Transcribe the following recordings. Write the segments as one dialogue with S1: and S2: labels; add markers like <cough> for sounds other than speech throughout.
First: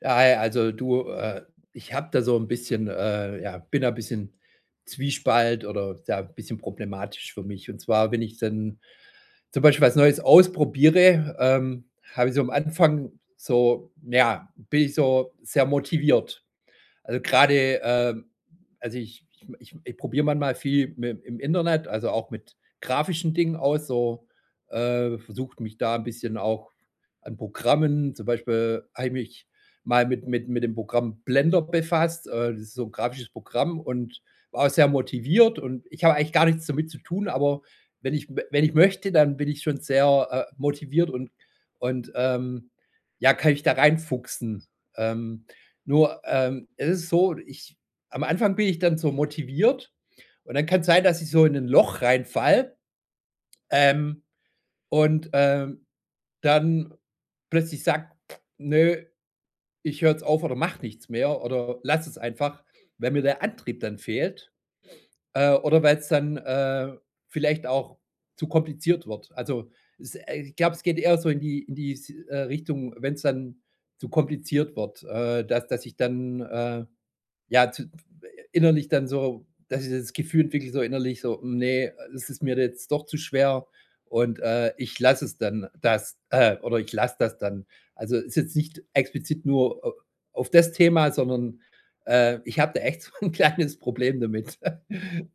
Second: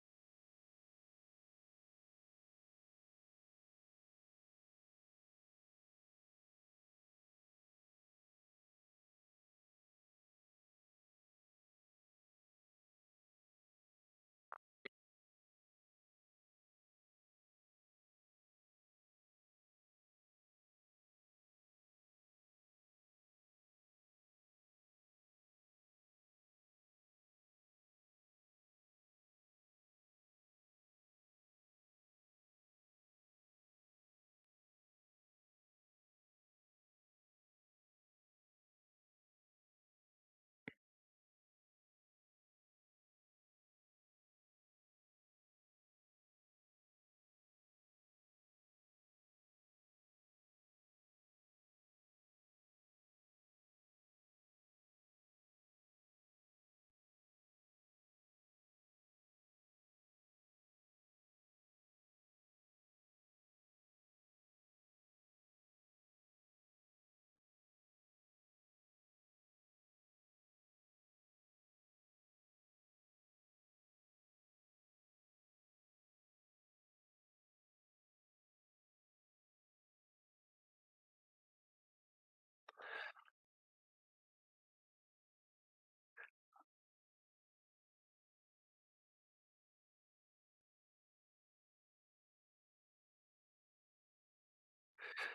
S1: Ja, ja, also du, ich habe da so ein bisschen ja, bin da ein bisschen Zwiespalt oder ja, ein bisschen problematisch für mich. Und zwar, wenn ich dann zum Beispiel was Neues ausprobiere, habe ich so am Anfang so, ja bin ich so sehr motiviert. Also gerade, also ich probiere manchmal viel mi im Internet, also auch mit grafischen Dingen aus, so, versuche mich da ein bisschen auch an Programmen zum Beispiel habe ich mich mal mit dem Programm Blender befasst. Das ist so ein grafisches Programm und war auch sehr motiviert, und ich habe eigentlich gar nichts damit zu tun, aber wenn ich möchte, dann bin ich schon sehr, motiviert und und ja, kann ich da reinfuchsen. Ähm nur, es ist so, ich am Anfang bin ich dann so motiviert, und dann kann es sein, dass ich so in ein Loch reinfall. ähm, und, ähm, dann plötzlich sage: „Ne, ich höre jetzt auf oder mache nichts mehr oder lass es einfach“, weil mir der Antrieb dann fehlt, oder weil es dann, vielleicht auch zu kompliziert wird. Also, es ich glaube, es geht eher so in die s Richtung, wenn's dann zu kompliziert wird, dass ich dann, ja, zu innerlich dann so, dass ich das Gefühl entwickle, so innerlich so: „Mm, nee, es ist mir jetzt doch zu schwer und, ich lasse es dann, das oder ich lasse das dann.“ Also, ist jetzt nicht explizit nur au auf das Thema, sondern, ich habe da echt <laughs> so ein kleines Problem damit. <laughs>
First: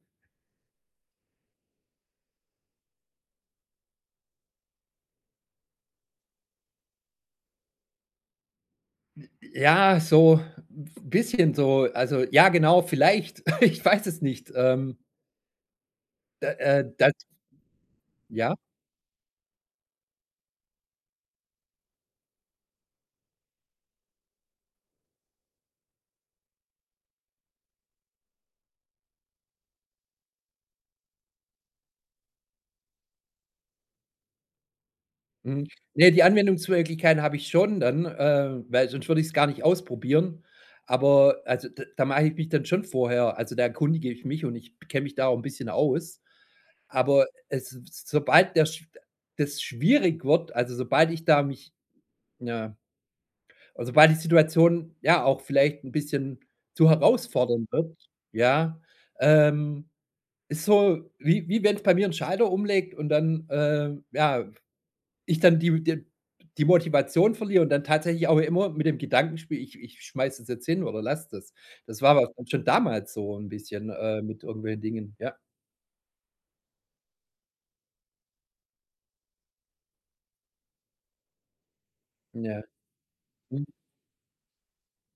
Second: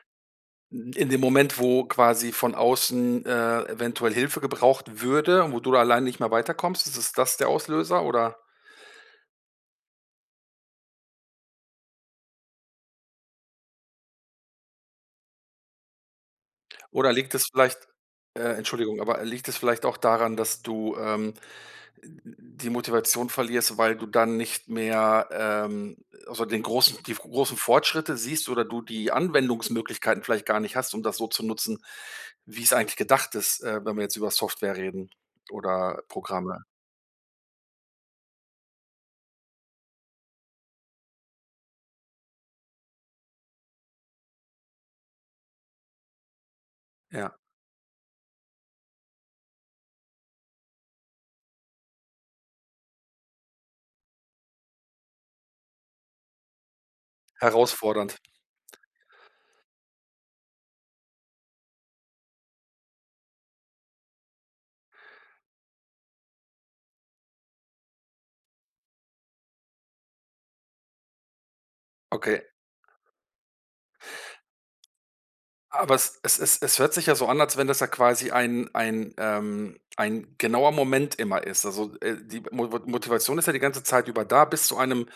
S2: In dem Moment, wo quasi von außen, eventuell Hilfe gebraucht würde und wo du da alleine nicht mehr weiterkommst, ist es das der Auslöser oder
S1: Ja, so 'n bisschen so, also, ja, genau, vielleicht, <laughs> ich weiß es nicht. Da
S2: oder
S1: das
S2: liegt es vielleicht
S1: ja?
S2: Entschuldigung, aber liegt es vielleicht auch daran, dass du, die Motivation verlierst, weil du dann nicht mehr, also den großen die großen Fortschritte siehst oder du die Anwendungsmöglichkeiten vielleicht gar nicht hast, um das so zu nutzen, wie es eigentlich gedacht ist, wenn wir jetzt über Software reden
S1: Mhm.
S2: oder
S1: Ne, die
S2: Programme?
S1: Anwendungsmöglichkeiten habe ich schon dann, weil sonst würde ich's gar nicht ausprobieren. Aber also, d da mache ich mich dann schon vorher, also, da erkundige ich mich, und ich kenne mich da auch 'n bisschen aus. Aber
S2: Ja,
S1: es sobald der sch das schwierig wird, also, sobald ich da mich, ja, also, sobald die Situation, ja, auch vielleicht 'n bisschen zu herausfordernd wird,
S2: herausfordernd.
S1: ja, ähm, ist so, wie wenn's bei mir 'n Schalter umlegt und dann, ja, ich dann die Motivation verliere und dann tatsächlich auch immer mit dem Gedankenspiel ich schmeiße es jetzt hin oder lasse das. Das war aber
S2: Okay.
S1: schon damals so ein bisschen, mit irgendwelchen Dingen. Ja,
S2: Aber es hört sich ja so an, als wenn das ja quasi ein genauer Moment immer ist. Also, die
S1: ja.
S2: Mo Motivation ist ja die
S1: Mhm,
S2: ganze Zeit über da bis zu einem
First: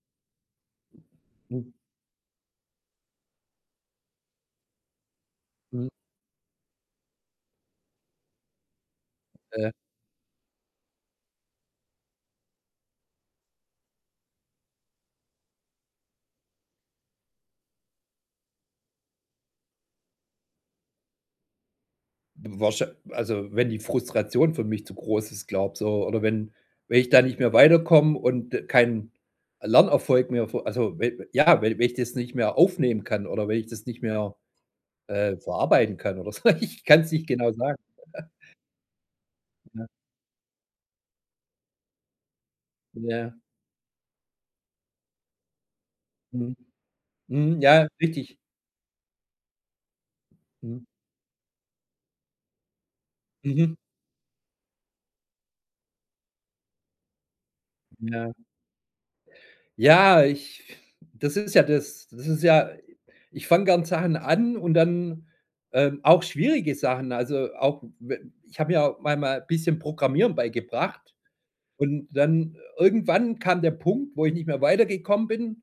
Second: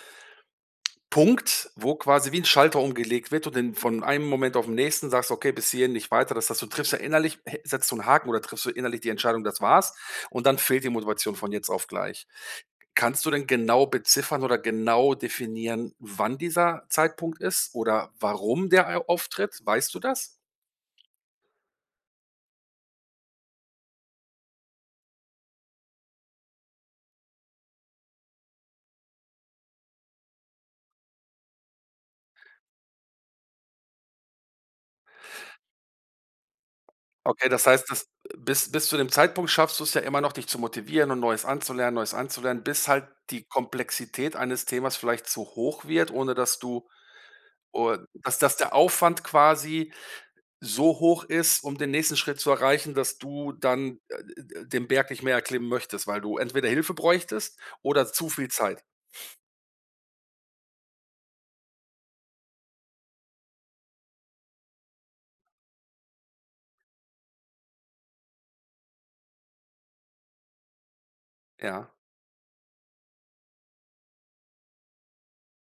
S2: Punkt,
S1: mhm,
S2: wo quasi wie ein Schalter umgelegt wird und dann von einem Moment auf den nächsten sagst: „Okay, bis
S1: mhm.
S2: hierhin, nicht weiter.“ Das heißt, du triffst ja innerlich hä setzt du einen Haken oder triffst du innerlich die Entscheidung: „Das
S1: Äh,
S2: war's.“ Und dann fehlt die Motivation von jetzt auf gleich. Kannst du denn genau beziffern oder genau definieren, wann dieser Zeitpunkt ist oder warum der au auftritt? Weißt du das?
S1: wahrschei also, wenn die Frustration für mich zu groß ist, glaube so, oder wenn wenn ich da nicht mehr weiterkomme und keinen Lernerfolg mehr vor, also, we ja, wenn wenn ich das nicht mehr aufnehmen kann oder wenn ich das nicht mehr, verarbeiten kann oder so. <laughs> Ich kann es nicht
S2: Okay,
S1: genau
S2: das
S1: sagen.
S2: heißt, das bis zu dem Zeitpunkt schaffst du
S1: Ja,
S2: es ja immer noch, dich zu motivieren und Neues anzulernen, bis halt
S1: ja.
S2: die Komplexität eines Themas vielleicht zu hoch wird, ohne
S1: Mhm.
S2: dass du
S1: Mhm, ja,
S2: o
S1: richtig.
S2: dass dass der Aufwand quasi
S1: Mhm.
S2: so hoch ist, um den nächsten Schritt zu erreichen, dass du
S1: Mhm.
S2: dann, den Berg nicht mehr erklimmen möchtest, weil du entweder Hilfe bräuchtest oder zu
S1: Ja.
S2: viel Zeit.
S1: Ja, ich, das ist ja das. Das ist ja ich fange gern Sachen an, und dann, auch schwierige Sachen. Also, auch we ich habe mir auch mal bisschen Programmieren beigebracht.
S2: Ja.
S1: Und dann irgendwann kam der Punkt, wo ich nicht mehr weitergekommen bin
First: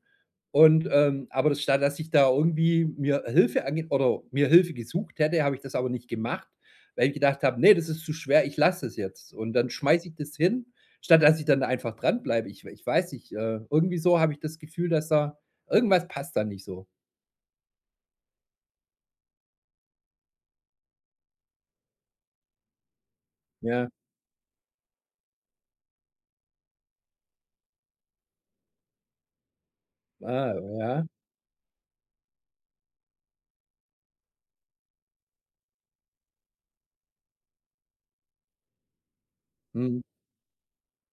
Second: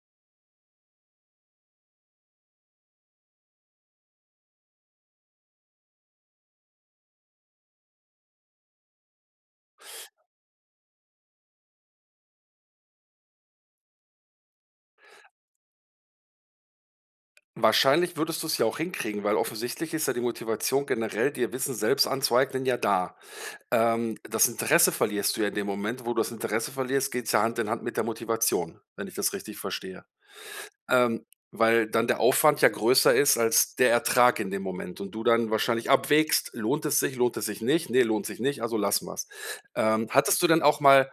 S1: und, aber das, statt dass ich da irgendwie mir Hilfe ange oder mir Hilfe gesucht hätte, habe ich das aber nicht gemacht, weil ich gedacht habe: nee, das ist zu schwer, ich lasse es jetzt.“ Und dann schmeiße ich das hin, statt dass ich dann einfach dranbleibe. Ich weiß nicht, irgendwie so habe ich das Gefühl, dass da irgendwas passt da nicht so.
S2: Wahrscheinlich würdest du es ja auch hinkriegen, weil offensichtlich ist ja die Motivation generell, dir Wissen selbst anzueignen, ja da.
S1: Ja.
S2: Das Interesse verlierst du ja in dem Moment, wo du das Interesse verlierst, geht's ja Hand in Hand mit der Motivation, wenn ich das richtig verstehe.
S1: Ah, ja.
S2: Ähm, Weil dann der Aufwand ja größer ist als der Ertrag in dem Moment und du dann wahrscheinlich abwägst: lohnt es sich nicht? Nee, lohnt sich nicht, also lassen wir's.
S1: Mhm.
S2: Hattest du denn auch mal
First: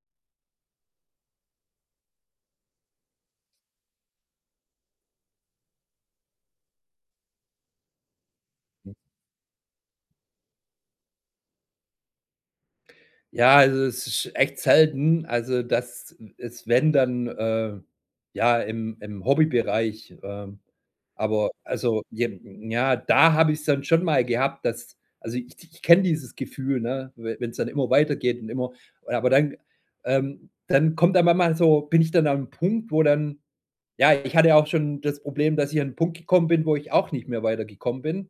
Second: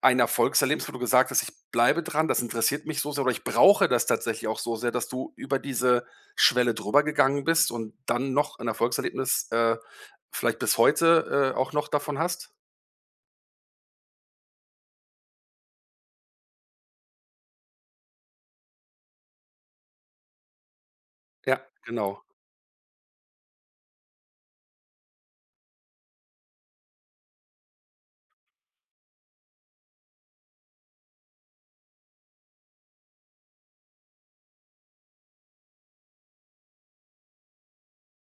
S2: ein Erfolgserlebnis, wo du gesagt hast: „Ich bleibe dran, das interessiert mich so sehr oder ich brauche das tatsächlich auch so sehr“, dass du über diese Schwelle drüber gegangen bist und dann noch ein Erfolgserlebnis, vielleicht bis heute, auch noch davon hast?
S1: Ja, also es ist echt selten. Also, das ist, wenn dann, ja, im im Hobbybereich, aber
S2: Ja,
S1: also,
S2: genau.
S1: j ja, da habe ich es dann schon mal gehabt, dass, also, ich kenne dieses Gefühl, ne, wenn es dann immer weitergeht und immer, aber dann, dann kommt dann mal so, bin ich dann an einem Punkt, wo dann, ja, ich hatte auch schon das Problem, dass ich an 'n Punkt gekommen bin, wo ich auch nicht mehr weitergekommen bin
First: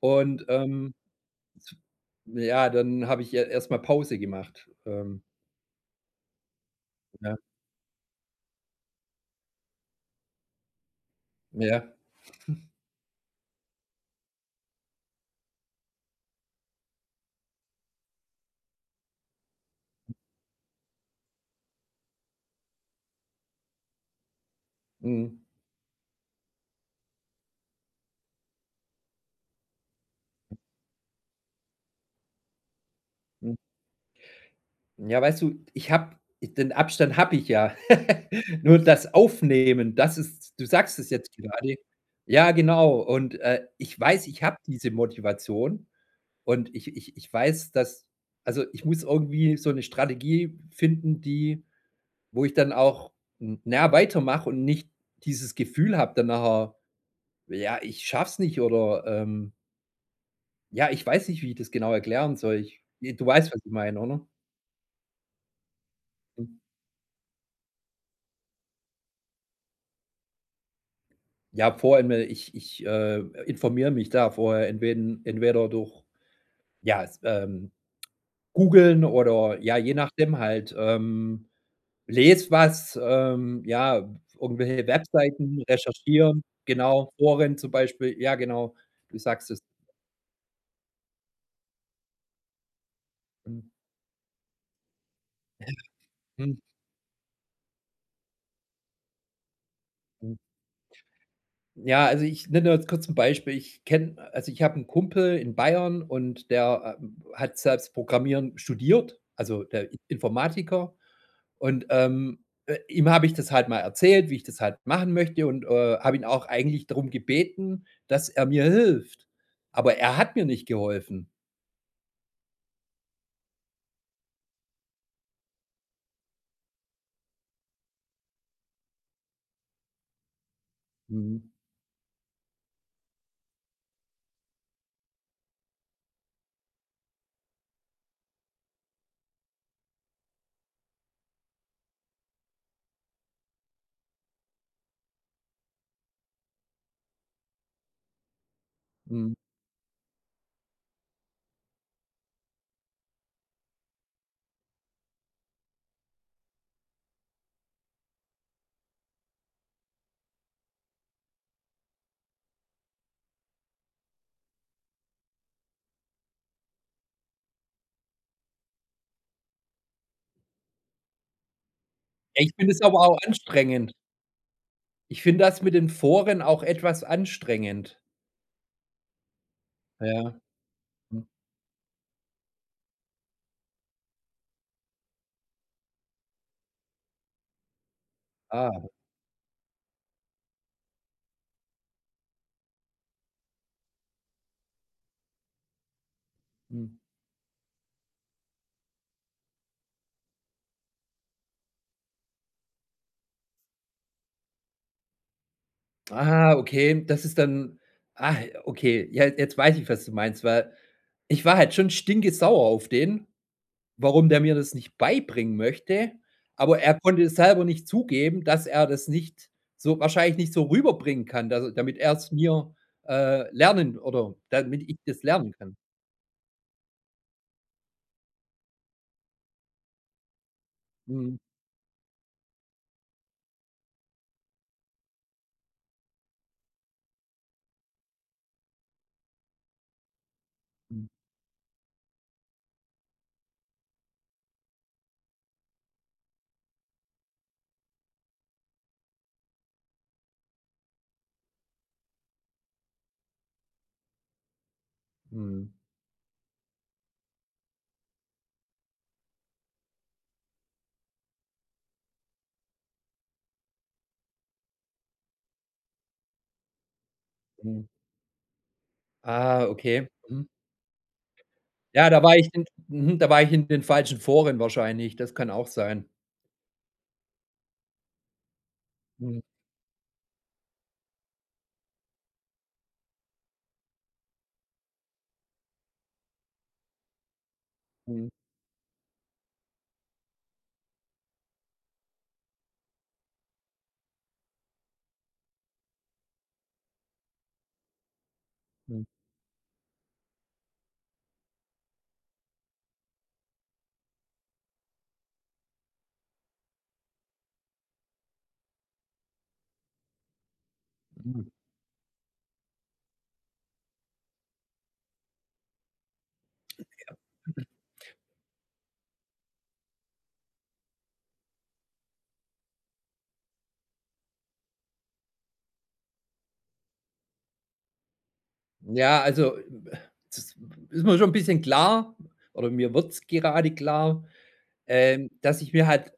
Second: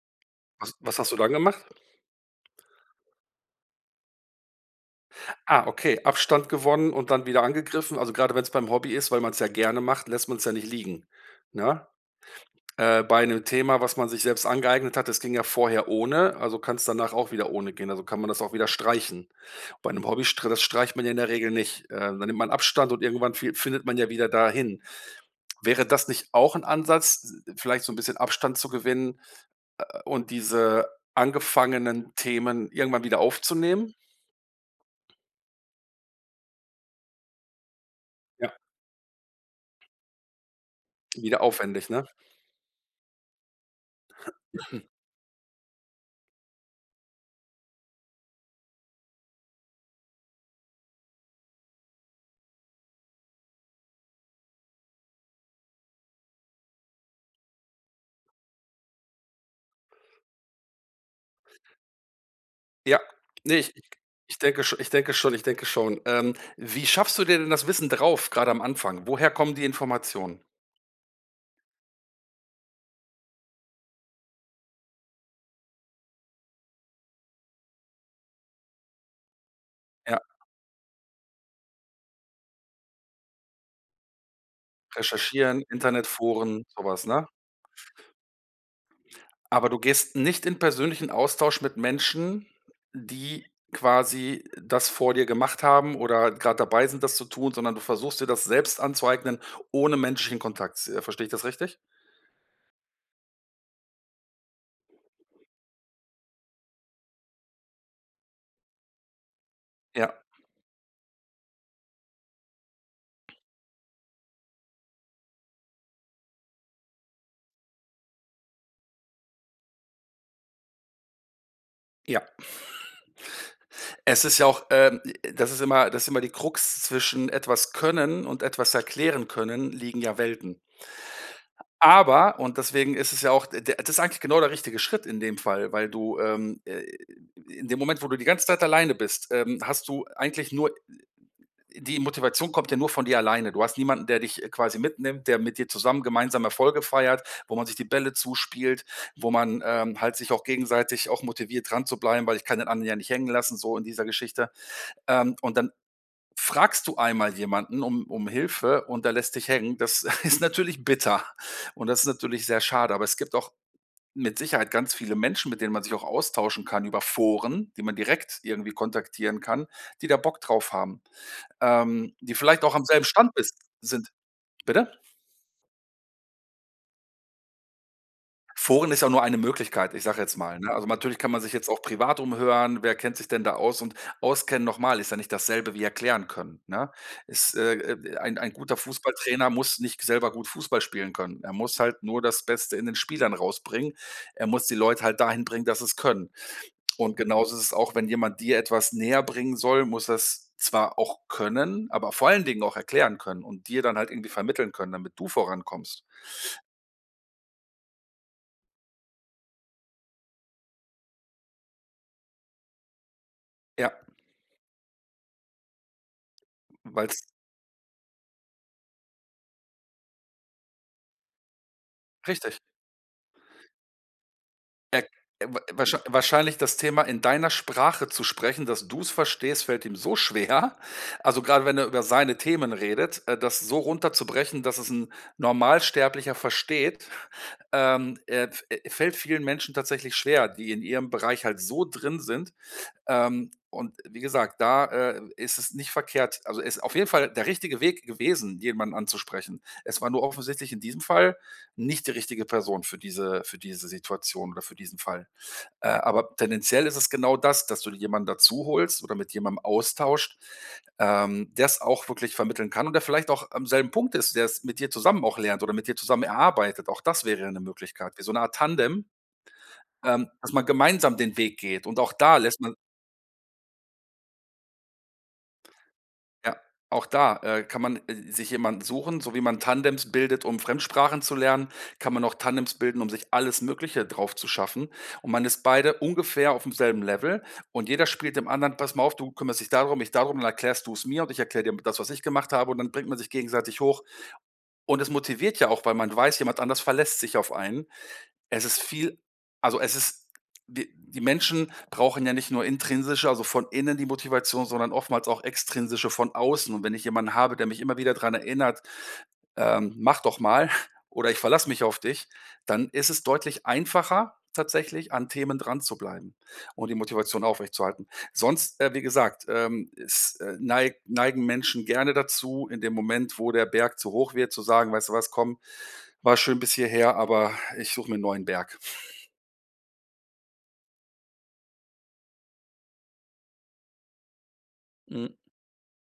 S1: und,
S2: Was was hast du dann gemacht?
S1: ja, dann habe ich erstmal Pause gemacht,
S2: Ah, okay, Abstand gewonnen und dann
S1: ja.
S2: wieder angegriffen. Also, gerade wenn es beim Hobby ist, weil man es ja gerne macht, lässt man es ja nicht liegen, ne?
S1: Ja,
S2: Bei einem Thema, was man sich selbst angeeignet hat, das ging ja vorher ohne, also kann es danach auch wieder ohne gehen. Also, kann man das auch wieder streichen. Bei einem Hobby str das streicht man ja in der Regel nicht. Dann nimmt man Abstand und irgendwann fi findet man ja wieder dahin.
S1: mhm,
S2: Wäre das nicht auch ein Ansatz, vielleicht so ein bisschen Abstand zu gewinnen, und diese angefangenen Themen irgendwann wieder
S1: mhm.
S2: aufzunehmen?
S1: Ja, weißt du, ich habe den Abstand habe ich ja.
S2: Ja.
S1: <laughs> Nur das Aufnehmen, das ist, du sagst es jetzt
S2: Wieder
S1: gerade.
S2: aufwendig, ne?
S1: Ja, genau. Und, ich weiß, ich habe diese Motivation, und ich weiß, dass, also, ich muss irgendwie so eine Strategie finden, die, wo ich dann auch, n na ja, weitermache und nicht dieses Gefühl habe dann nachher: „Ja, ich schaff's nicht“ oder, ja, ich weiß nicht, wie ich das genau erklären soll. Ich
S2: Ja.
S1: du weißt,
S2: Ne,
S1: was ich
S2: ich ich
S1: meine, oder?
S2: ich denke sch ich denke schon ich denke schon.
S1: Mhm.
S2: Wie schaffst du dir denn das Wissen drauf, gerade am Anfang? Woher kommen die Informationen?
S1: Ja, vorher ich informiere mich da vorher entweder durch, ja, s Googeln, oder ja, je
S2: Ja,
S1: nachdem halt, lese was, ja, irgendwelche
S2: recherchieren,
S1: Webseiten recherchieren,
S2: Internetforen, sowas,
S1: genau,
S2: ne?
S1: Foren zum Beispiel. Ja, genau, du sagst es.
S2: Aber du gehst nicht in persönlichen Austausch mit Menschen, die
S1: Mhm.
S2: quasi das vor dir gemacht haben oder gerade dabei sind, das zu tun, sondern du versuchst dir das selbst anzueignen ohne
S1: Mhm.
S2: menschlichen Kontakt. Verstehe ich das richtig?
S1: Ja, also ich nenne jetzt kurz ein Beispiel. Ich kenne, also, ich habe einen Kumpel in Bayern, und der, hat selbst Programmieren studiert, also der I
S2: Ja,
S1: Informatiker. Und, ihm habe ich das halt mal erzählt, wie ich das halt machen möchte, und, habe ihn auch eigentlich darum gebeten, dass er mir hilft. Aber er hat mir nicht geholfen.
S2: ja. Es ist ja auch, das ist immer die Krux zwischen etwas können und etwas erklären können, liegen ja Welten.
S1: Mhm,
S2: Und deswegen ist es ja auch der das ist eigentlich genau der richtige Schritt in dem Fall, weil du, in dem Moment, wo du die ganze Zeit alleine bist, hast du eigentlich nur die Motivation kommt ja nur von dir alleine. Du hast niemanden, der dich, quasi mitnimmt, der mit dir zusammen gemeinsam Erfolge feiert, wo man sich die Bälle zuspielt, wo
S1: mhm.
S2: man, halt sich auch gegenseitig auch motiviert, dran zu bleiben, weil ich kann den anderen ja nicht hängen lassen, so in dieser Geschichte. Und dann fragst du einmal jemanden um Hilfe und der lässt dich hängen, das <laughs> ist natürlich bitter und das ist natürlich sehr schade. Aber es gibt auch mit Sicherheit ganz viele Menschen, mit denen man sich auch austauschen kann über Foren, die man direkt irgendwie kontaktieren kann, die da Bock drauf haben, die
S1: Ja, ich
S2: vielleicht
S1: finde
S2: auch
S1: es
S2: am
S1: aber
S2: selben
S1: auch
S2: Stand bist
S1: anstrengend.
S2: sind. Bitte?
S1: Ich finde das mit den Foren auch etwas anstrengend.
S2: Foren ist ja nur eine Möglichkeit, ich sage
S1: Ja.
S2: jetzt mal, ne? Also, natürlich
S1: Hm.
S2: kann man sich jetzt auch privat umhören, wer kennt sich denn da aus, und auskennen nochmal ist ja nicht dasselbe wie erklären können, ne? Ist, ein guter
S1: Ah,
S2: Fußballtrainer muss nicht selber gut Fußball spielen können. Er muss halt nur das Beste in den Spielern rausbringen. Er muss die Leute halt dahin bringen, dass sie es können.
S1: mhm.
S2: Und genauso ist es auch, wenn jemand dir etwas näher bringen soll, muss das zwar auch können, aber vor allen Dingen auch erklären können und dir dann halt irgendwie vermitteln können, damit du vorankommst.
S1: Ah, okay, das ist dann ah, okay, ja, jetzt weiß ich, was du meinst, weil ich war halt schon stinkesauer auf den,
S2: Ja,
S1: warum der mir das nicht beibringen möchte, aber er
S2: weil
S1: konnte
S2: es
S1: es selber nicht zugeben, dass er das nicht so wahrscheinlich nicht so rüberbringen kann, dass damit er's
S2: richtig.
S1: mir, lernen oder damit ich
S2: Er
S1: das lernen
S2: wa
S1: kann.
S2: wahrschei wahrscheinlich das Thema in deiner Sprache zu sprechen, dass du es verstehst, fällt ihm so schwer.
S1: Mhm,
S2: Also, gerade wenn er über seine Themen redet, das so runterzubrechen, dass es ein Normalsterblicher versteht, f fällt vielen Menschen tatsächlich schwer, die in
S1: mhm,
S2: ihrem Bereich halt so drin sind. Und wie gesagt, da, ist es nicht verkehrt, also, ist auf jeden Fall der richtige Weg gewesen, jemanden anzusprechen. Es war nur offensichtlich in diesem Fall nicht die richtige Person für diese Situation oder für diesen Fall.
S1: mhm,
S2: Aber tendenziell ist es genau das, dass du dir jemanden dazu holst oder mit jemandem austauscht, der es auch wirklich vermitteln kann und der vielleicht auch am selben Punkt ist, der es mit dir zusammen auch lernt oder mit dir zusammen erarbeitet. Auch das wäre eine
S1: mhm.
S2: Möglichkeit, wie so eine Art Tandem,
S1: Ah, okay. Mhm.
S2: dass man gemeinsam den Weg geht. Und
S1: Ja,
S2: auch
S1: da war
S2: da
S1: ich
S2: lässt
S1: in
S2: man
S1: mhm, da war ich in den falschen Foren wahrscheinlich, das kann auch sein.
S2: ja, auch da, kann man, sich jemanden suchen, so
S1: Mhm,
S2: wie man Tandems bildet, um Fremdsprachen zu lernen, kann man auch Tandems bilden, um sich alles Mögliche drauf zu schaffen. Und man ist beide ungefähr auf demselben Level und jeder
S1: mhm,
S2: spielt dem anderen: „Pass mal auf, du kümmerst dich darum, ich darum, dann erklärst du es mir und ich erkläre dir das, was ich gemacht habe“, und dann bringt man sich gegenseitig hoch. Und es motiviert ja auch, weil man weiß, jemand anders verlässt sich auf einen. Es ist
S1: mhm,
S2: viel also, es ist die Menschen brauchen ja nicht nur intrinsische, also von innen die Motivation, sondern oftmals auch extrinsische von außen. Und wenn ich jemanden habe, der mich immer wieder dran erinnert: mach doch mal <laughs> oder ich
S1: mhm.
S2: verlasse mich auf dich“, dann ist es deutlich einfacher tatsächlich, an Themen dran zu bleiben und die Motivation aufrechtzuerhalten. Sonst, wie gesagt, es, neig neigen Menschen gerne dazu, in dem Moment, wo der Berg zu hoch wird, zu sagen: „Weißt du was, komm, war schön bis hierher, aber ich suche mir 'n neuen Berg.“
S1: Ja, also, das ist mir schon ein bisschen klar oder mir wird's gerade klar,
S2: Mhm.
S1: dass ich mir halt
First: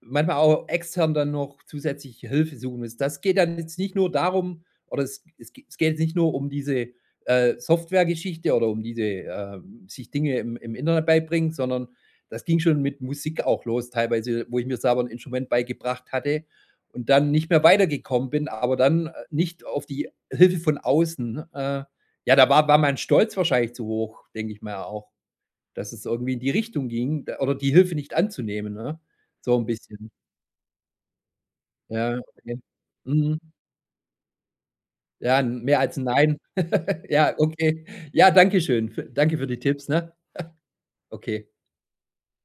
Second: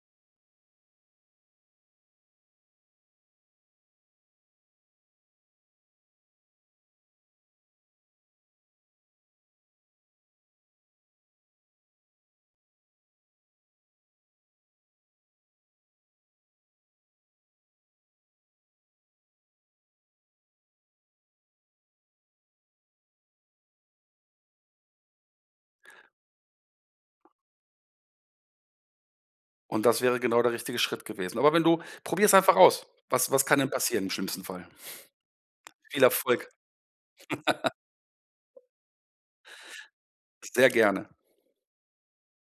S1: manchmal auch extern dann noch zusätzliche Hilfe suchen muss. Das geht dann jetzt nicht nur darum, oder es geht jetzt nicht nur um diese, Softwaregeschichte oder um diese, sich Dinge im im Internet beibringen, sondern das ging schon mit Musik auch los teilweise, wo ich mir selber ein Instrument beigebracht hatte und dann nicht mehr weitergekommen bin, aber dann, nicht auf die Hilfe von außen, ja, da war mein Stolz wahrscheinlich zu hoch, denke ich mir auch. Dass es irgendwie in die Richtung ging d oder die Hilfe nicht anzunehmen, ne? So 'n
S2: Und das
S1: bisschen.
S2: wäre genau der richtige Schritt gewesen. Aber wenn du
S1: Ja,
S2: probier's einfach
S1: okay.
S2: aus. Was
S1: Mhm.
S2: was kann denn passieren im schlimmsten Fall?
S1: Ja, mehr als
S2: Viel
S1: 'n Nein.
S2: Erfolg,
S1: Ja, okay. Ja, danke schön. F Danke für die Tipps, ne?
S2: sehr gerne.
S1: Okay.